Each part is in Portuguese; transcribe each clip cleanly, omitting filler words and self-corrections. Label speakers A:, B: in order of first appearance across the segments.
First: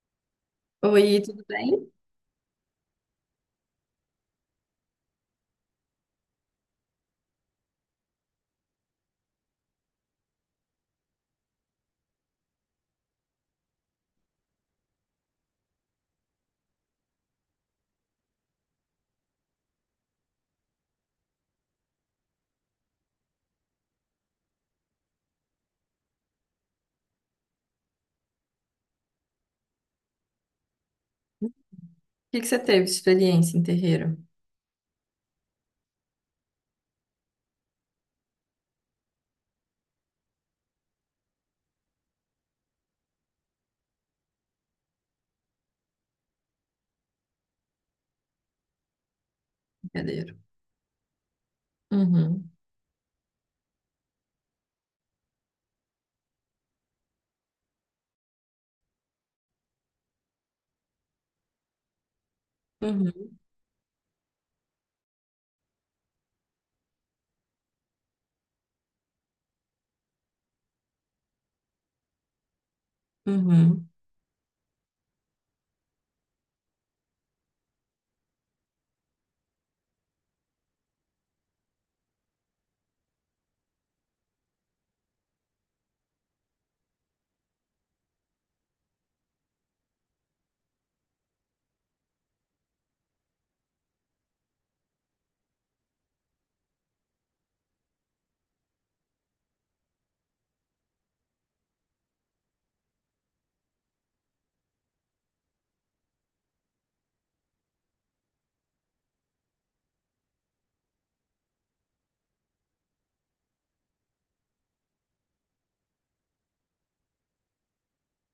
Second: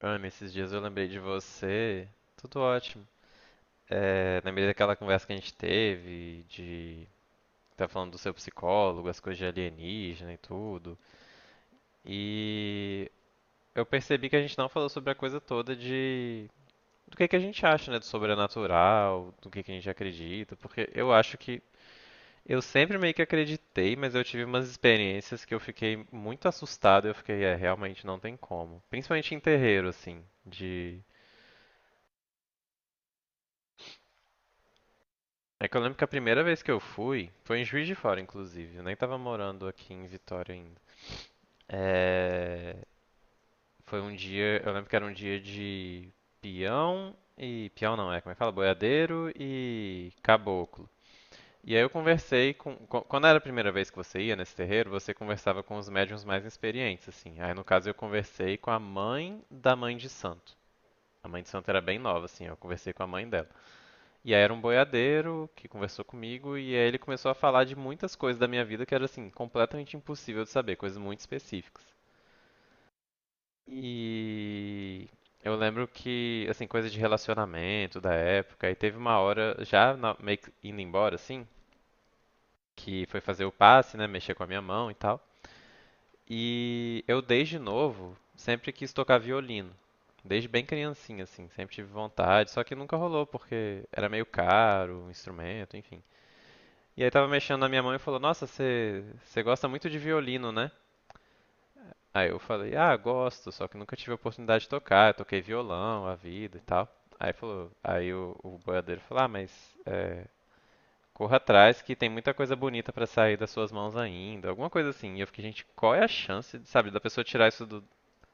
A: Ana, esses dias eu lembrei de
B: Oi, tudo bem? O
A: você. Tudo ótimo. É, lembrei daquela conversa que a gente teve, de tá falando do seu psicólogo, as coisas de alienígena e tudo. E eu percebi que a gente não falou sobre a coisa toda de do que a gente acha, né, do sobrenatural, do que a gente acredita, porque eu acho que eu sempre meio que acreditei, mas eu tive umas experiências que eu fiquei muito assustado, e eu fiquei, é, realmente não tem como. Principalmente em terreiro, assim, de...
B: que que você teve de experiência em terreiro?
A: Que eu lembro que a primeira vez que eu fui, foi em Juiz de Fora, inclusive. Eu nem tava morando aqui em Vitória ainda. É... Foi um dia, eu lembro que era um dia de peão e... Peão não, é como é que fala? Boiadeiro e
B: Brincadeira.
A: caboclo. E aí eu
B: Uhum,
A: conversei com... Quando era a primeira vez que você ia nesse terreiro, você conversava com os médiuns mais experientes, assim. Aí no caso eu conversei com a mãe da mãe de santo. A mãe de santo era bem nova, assim, eu conversei com a mãe
B: uhum,
A: dela. E aí era um boiadeiro que conversou comigo e aí ele começou a falar de muitas coisas da minha vida que era assim, completamente impossível de saber, coisas muito específicas.
B: uhum.
A: E eu lembro que, assim, coisa de relacionamento da época, e teve uma hora, já na- meio que indo embora, assim, que foi fazer o passe, né, mexer com a minha mão e tal. E eu desde novo sempre quis tocar violino. Desde bem criancinha, assim, sempre tive vontade, só que nunca rolou porque era meio caro o instrumento, enfim. E aí tava mexendo na minha mão e falou: Nossa, você gosta muito de violino, né? Aí eu falei: Ah, gosto, só que nunca tive a oportunidade de tocar. Eu toquei violão, a vida e tal. Aí falou, o boiadeiro falou: Ah, mas é, corra atrás que tem muita coisa bonita pra sair das suas mãos ainda, alguma coisa assim. E eu fiquei: Gente, qual é a chance, sabe, da pessoa tirar isso do,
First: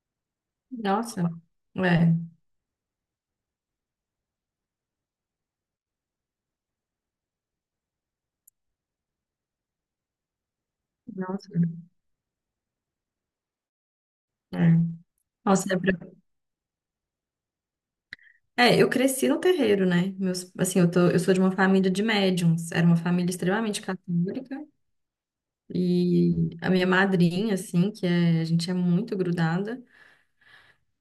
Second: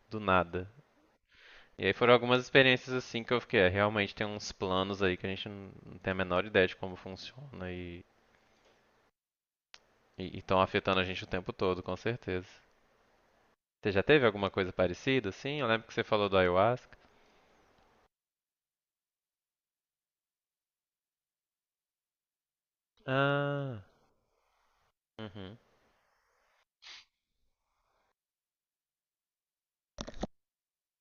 A: do nada?
B: Nossa,
A: E aí foram
B: é,
A: algumas experiências assim que eu fiquei, é, realmente tem uns planos aí que a gente não tem a menor ideia de como funciona e estão afetando a gente o
B: nossa,
A: tempo todo, com certeza. Você já teve alguma
B: é.
A: coisa parecida, assim? Eu
B: Nossa, é,
A: lembro que você falou do ayahuasca.
B: é, eu cresci no terreiro, né? Meus, assim, eu tô, eu sou de uma família de médiums, era uma família
A: Ah.
B: extremamente católica,
A: Uhum,
B: e a minha madrinha, assim, que é, a gente é muito grudada,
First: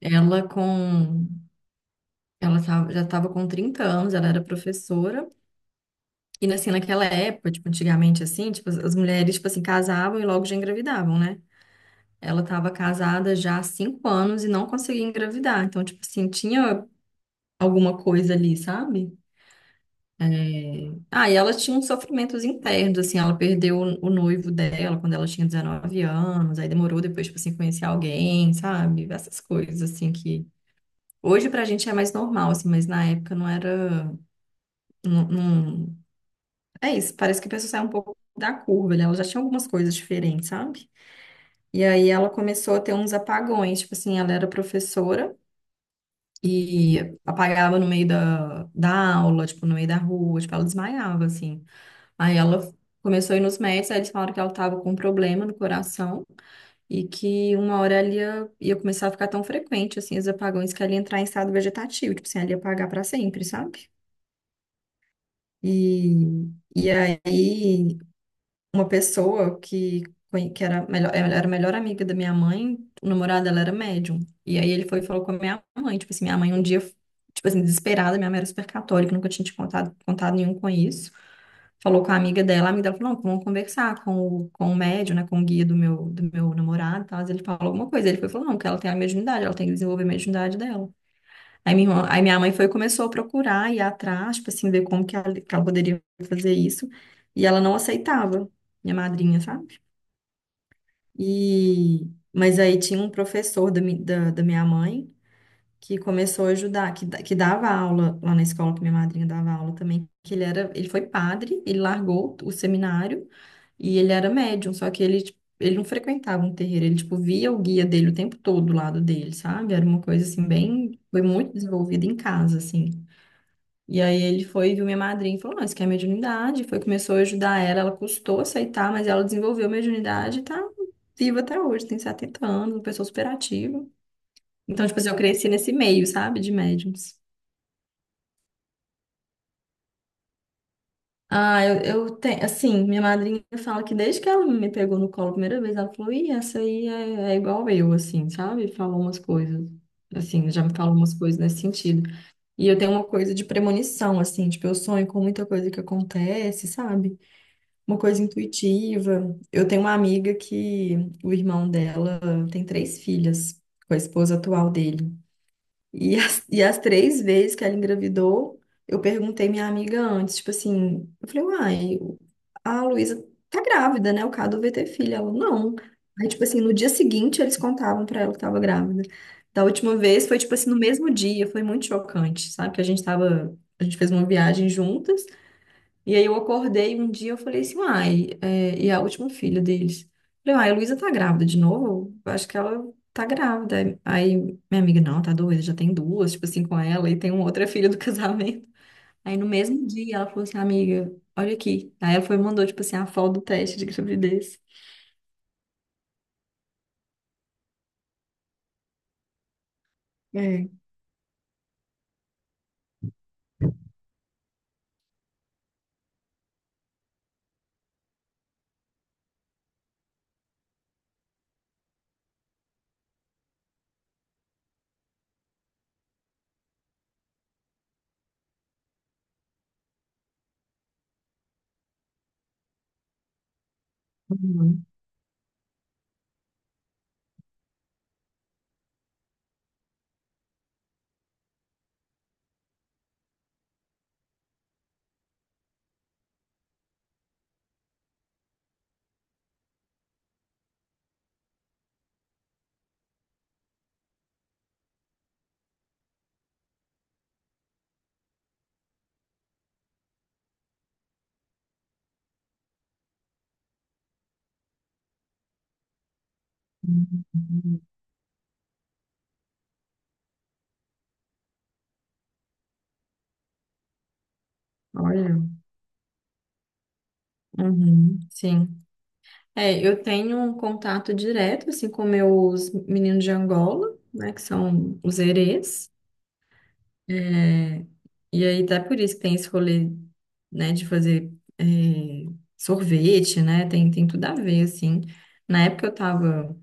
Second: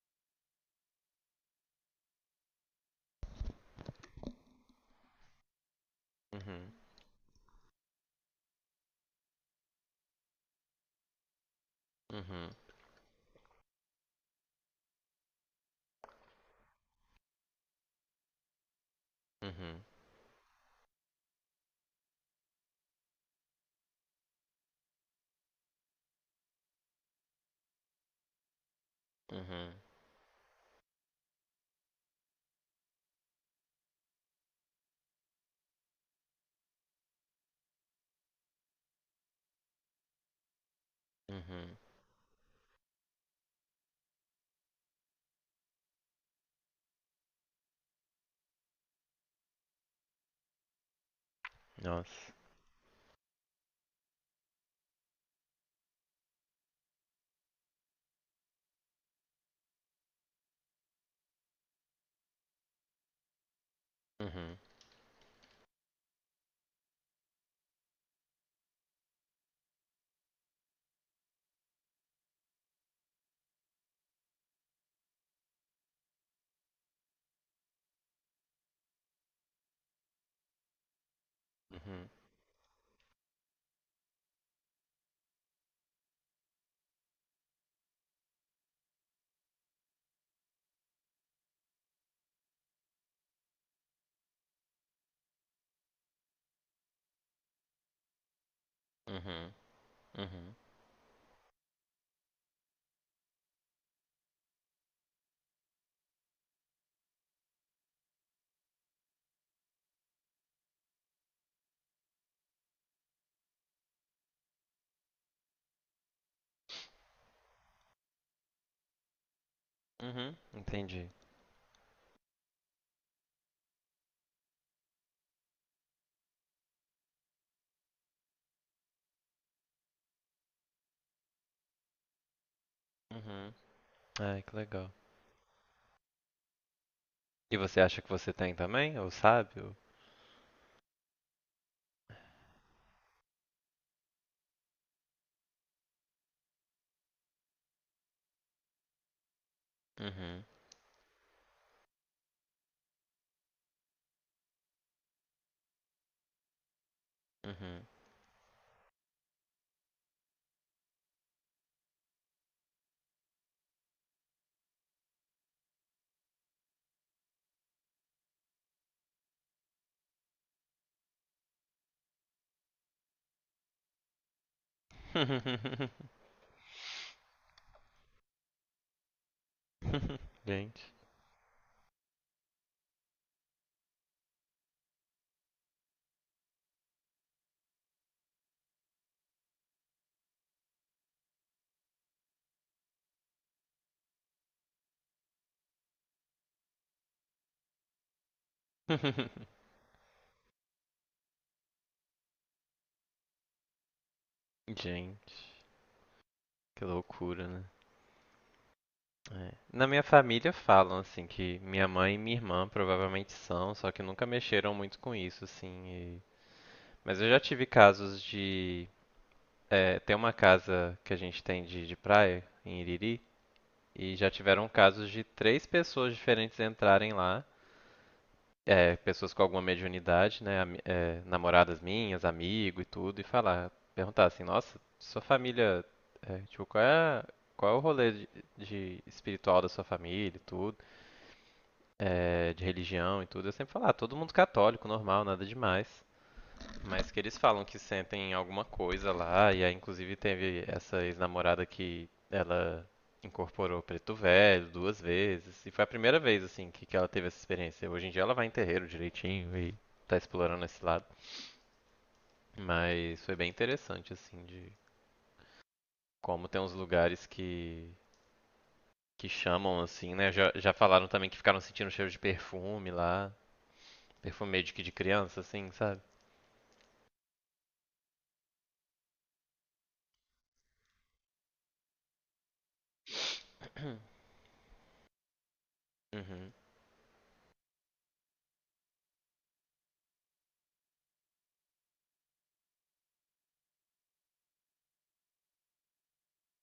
B: ela com, ela tava- já estava com 30 anos, ela era professora. E assim,
A: uhum,
B: naquela época, tipo, antigamente assim, tipo, as mulheres, tipo assim, casavam e logo já engravidavam, né? Ela
A: uhum,
B: estava casada já há 5 anos e não conseguia engravidar. Então, tipo assim, tinha alguma coisa ali, sabe?
A: uhum,
B: É. Ah, e ela tinha uns sofrimentos internos, assim, ela perdeu o noivo dela quando ela tinha 19 anos, aí demorou depois, tipo assim, conhecer alguém, sabe? Essas
A: uhum,
B: coisas, assim, que hoje pra gente é mais normal, assim, mas na época não era, não, é isso, parece que a pessoa sai um pouco da curva, né? Ela já tinha algumas coisas diferentes, sabe?
A: uhum.
B: E aí ela começou a ter uns apagões, tipo assim, ela era professora e apagava no meio da aula, tipo, no meio da rua, tipo, ela desmaiava, assim.
A: Nossa.
B: Aí ela começou a ir nos médicos, aí eles falaram que ela tava com um problema no coração e que uma hora ela ia, ia começar a ficar tão frequente, assim, os apagões, que ela ia entrar em estado vegetativo, tipo assim, ela ia apagar pra sempre, sabe?
A: Uhum,
B: E, e aí uma pessoa que, que era, melhor, ela era a melhor amiga da minha mãe, o namorado dela era médium. E aí ele foi e falou com a minha mãe, tipo assim, minha mãe um dia, tipo assim, desesperada, minha mãe era super católica, nunca tinha te contado nenhum com isso. Falou
A: uhum,
B: com a amiga dela falou, não, vamos conversar com com o médium, né, com o guia do meu namorado, e tal. Mas ele falou alguma coisa, ele foi e falou, não, que ela tem a mediunidade, ela tem que desenvolver a mediunidade dela. Aí minha mãe foi e começou a procurar, ir atrás, tipo assim, ver como que ela poderia fazer isso. E ela não aceitava, minha madrinha,
A: uhum,
B: sabe?
A: uhum,
B: E, mas aí tinha um professor da minha mãe que começou a ajudar, que, que dava aula lá na escola, que minha madrinha dava aula também, que ele era, ele foi padre, ele largou o seminário e ele era médium, só que ele, tipo, ele não frequentava um terreiro, ele, tipo, via o guia dele o tempo todo do lado dele, sabe? Era uma coisa,
A: uhum.
B: assim, bem.
A: Entendi.
B: Foi muito desenvolvida em casa, assim. E aí ele foi, viu minha madrinha e falou, não, isso aqui é mediunidade. Foi, começou a ajudar ela, ela custou aceitar, mas ela desenvolveu mediunidade e tá viva até hoje, tem 70 anos, uma pessoa
A: Uhum.
B: superativa.
A: Ai, que
B: Então,
A: legal.
B: tipo assim, eu cresci nesse meio, sabe, de médiums.
A: E você acha que você tem também? Ou sabe? Ou...
B: Ah, eu tenho, assim, minha madrinha fala que desde que ela me pegou no colo a primeira vez, ela falou, ih, essa aí é, é igual eu, assim, sabe? Falou umas coisas,
A: Uhum,
B: assim, já me falou umas coisas nesse sentido. E eu tenho uma coisa de premonição, assim, tipo, eu sonho com muita coisa que acontece, sabe?
A: uhum.
B: Uma coisa intuitiva. Eu tenho uma amiga que o irmão dela tem três filhas com a esposa atual dele. E e as três vezes que ela engravidou, eu perguntei minha amiga antes, tipo assim, eu falei, uai, a Luísa tá grávida, né? O Cadu vai ter filha. Ela, não. Aí, tipo assim, no dia seguinte eles contavam pra ela que tava grávida. Da última vez foi, tipo assim, no
A: Gente.
B: mesmo dia, foi muito chocante, sabe? Que a gente tava, a gente fez uma viagem juntas. E aí eu acordei um dia, eu falei assim, uai, é, e a última filha deles. Falei, uai, a Luísa tá grávida de novo? Eu acho que ela tá grávida. Aí minha amiga, não, tá doida, já tem duas, tipo assim, com ela, e tem uma outra filha do casamento. Aí no mesmo dia ela falou assim, amiga, olha aqui. Aí ela foi e mandou, tipo assim, a foto do teste de gravidez.
A: Gente, que loucura, né? É. Na minha família
B: É.
A: falam assim que minha mãe e minha irmã provavelmente são, só que nunca mexeram muito com isso, assim. Mas eu já tive casos de é, tem uma casa que a gente tem de praia em Iriri e já tiveram casos de três pessoas diferentes entrarem lá, é, pessoas com alguma mediunidade, né, é, namoradas minhas, amigo e tudo, e falar, perguntar assim, nossa,
B: Uhum,
A: sua família, é, tipo, qual é, qual é o rolê de espiritual da sua família e tudo? É, de religião e tudo, eu sempre falo, ah, todo mundo católico, normal, nada demais. Mas que eles falam que sentem alguma coisa lá, e aí inclusive teve essa ex-namorada que ela incorporou preto velho duas vezes, e foi a primeira vez assim que ela teve essa experiência. Hoje em dia ela vai em terreiro direitinho e tá explorando esse lado, mas foi bem interessante assim de como tem uns lugares
B: uhum.
A: que chamam assim, né? Já, já falaram também que ficaram sentindo cheiro de perfume lá, perfume meio de que de
B: Olha,
A: criança assim, sabe?
B: uhum, sim. É, eu tenho um contato direto, assim, com meus meninos de Angola, né, que são os herês.
A: Uhum,
B: É, e aí, até por isso que tem esse rolê, né, de fazer é, sorvete, né? Tem, tem tudo a ver, assim. Na época eu estava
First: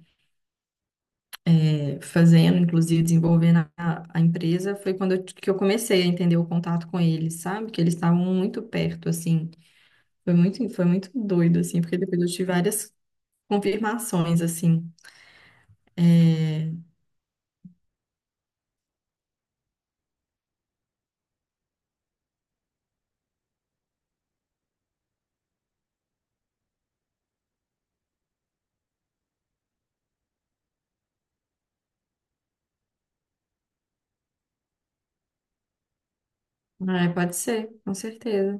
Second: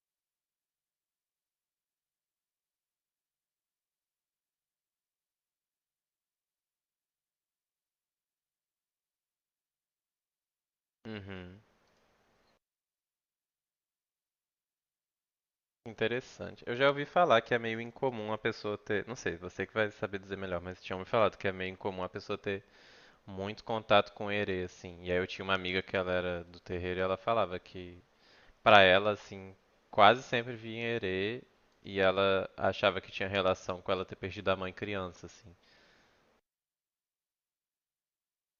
B: fazendo, inclusive desenvolvendo a empresa, foi quando eu, que eu comecei a entender o contato com eles, sabe? Que eles estavam muito perto, assim. Foi muito doido,
A: uhum.
B: assim, porque depois eu tive várias confirmações, assim.
A: Interessante. Eu já ouvi falar que é meio incomum a pessoa ter. Não sei, você que vai saber dizer melhor, mas tinham me falado que é meio incomum a pessoa ter muito contato com herê, assim. E aí eu tinha uma amiga que ela era do terreiro e ela falava que, pra ela, assim, quase sempre vinha herê e ela achava que tinha relação com ela ter perdido a mãe criança, assim.
B: Ah, pode ser, com certeza.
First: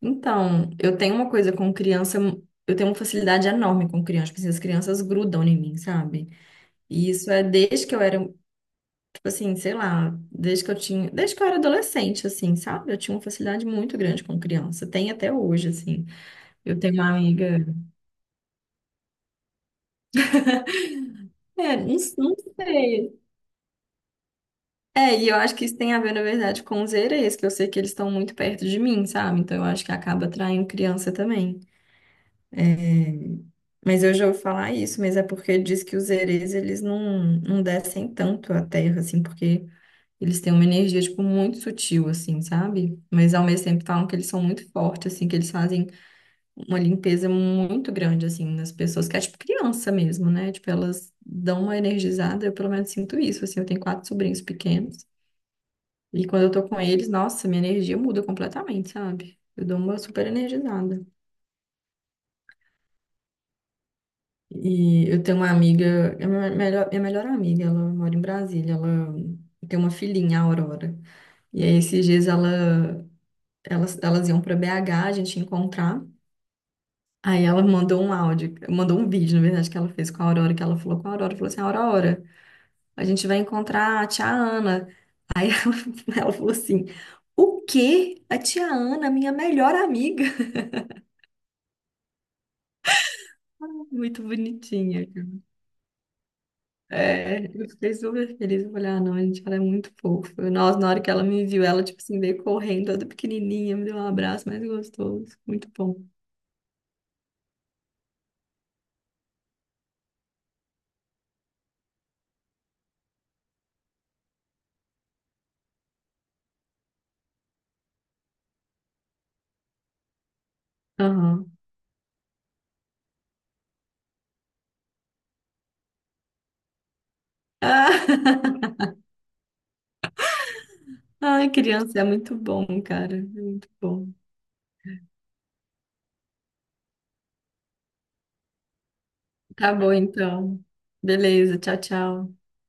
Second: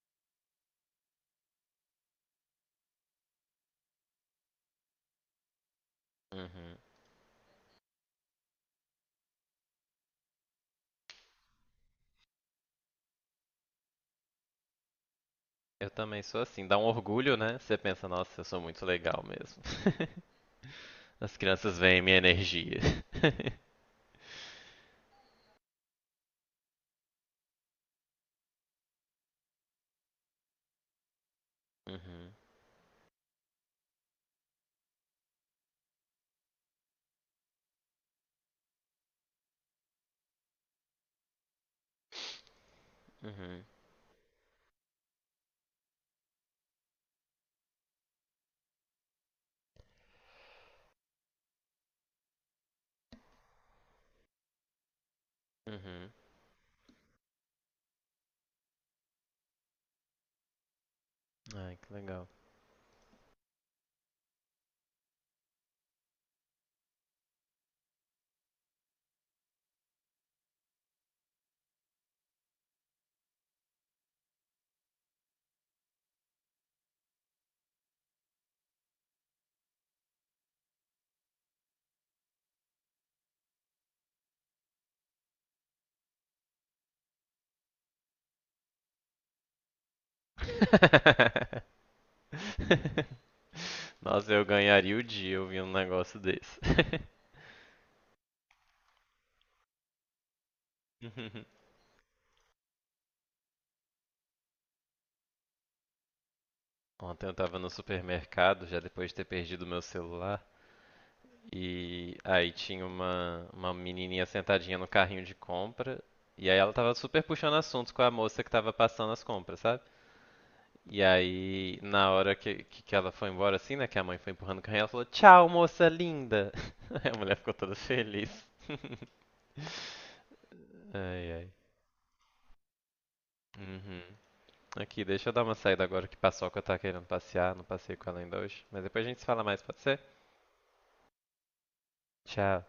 B: Então, eu tenho uma coisa com criança, eu tenho uma facilidade enorme com criança, porque as crianças grudam em mim, sabe?
A: Uhum.
B: E isso é desde que eu era, tipo assim, sei lá, desde que eu tinha, desde que eu era adolescente, assim, sabe? Eu tinha uma facilidade muito grande com criança, tem até hoje,
A: Eu
B: assim.
A: também sou assim. Dá
B: Eu
A: um
B: tenho uma
A: orgulho, né?
B: amiga,
A: Você pensa, nossa, eu sou muito legal mesmo. As
B: é,
A: crianças
B: não,
A: veem minha
B: não
A: energia.
B: sei. É, e eu acho que isso tem a ver, na verdade, com os erês, que eu sei que eles estão muito perto de mim, sabe? Então eu acho que acaba atraindo criança também.
A: Uhum.
B: Mas eu já ouvi falar isso, mas é porque diz que os erês, eles não, não descem tanto à terra, assim, porque eles têm uma energia, tipo, muito sutil, assim, sabe? Mas ao mesmo tempo falam que eles são muito fortes, assim, que eles fazem uma limpeza muito grande, assim, nas pessoas, que é tipo criança mesmo, né? Tipo, elas dão uma energizada, eu pelo menos sinto isso, assim, eu tenho quatro sobrinhos pequenos,
A: Uhum.
B: e quando eu tô com eles, nossa, minha energia muda completamente, sabe? Eu dou uma super energizada.
A: Ai, que legal.
B: E eu tenho uma amiga, é minha melhor amiga, ela mora em Brasília, ela tem uma filhinha, a Aurora. E aí esses dias ela, elas iam para BH, a gente ia encontrar. Aí ela mandou um áudio, mandou um vídeo, na verdade, que ela fez com a Aurora, que ela falou com a Aurora, falou assim, Aurora, a gente vai encontrar a tia Ana. Ela falou assim, o quê? A tia Ana, minha melhor amiga. Muito
A: Nossa, eu ganharia o
B: bonitinha.
A: dia ouvindo um negócio desse.
B: É, eu fiquei super feliz. Eu falei, ah, não, gente, ela é muito fofa. Nossa, na hora que ela me viu, ela, tipo assim, veio correndo, toda pequenininha, me deu um abraço mais gostoso. Muito bom.
A: Ontem eu tava no supermercado, já depois de ter perdido meu celular, e aí tinha uma menininha sentadinha no carrinho de compra, e aí ela tava super puxando assuntos com a moça que tava passando as compras, sabe? E
B: Aham.
A: aí, na hora que ela foi embora, assim, né? Que a mãe foi empurrando o carrinho, ela falou: Tchau, moça linda! Aí a mulher ficou toda
B: Ah,
A: feliz. Ai,
B: Ai,
A: ai.
B: criança, é muito bom, cara. É muito
A: Uhum.
B: bom.
A: Aqui, deixa eu dar uma saída agora que Paçoca tá querendo passear. Não passei com ela ainda hoje. Mas depois a gente se fala mais,
B: Tá
A: pode
B: bom,
A: ser?
B: então. Beleza, tchau, tchau.
A: Tchau.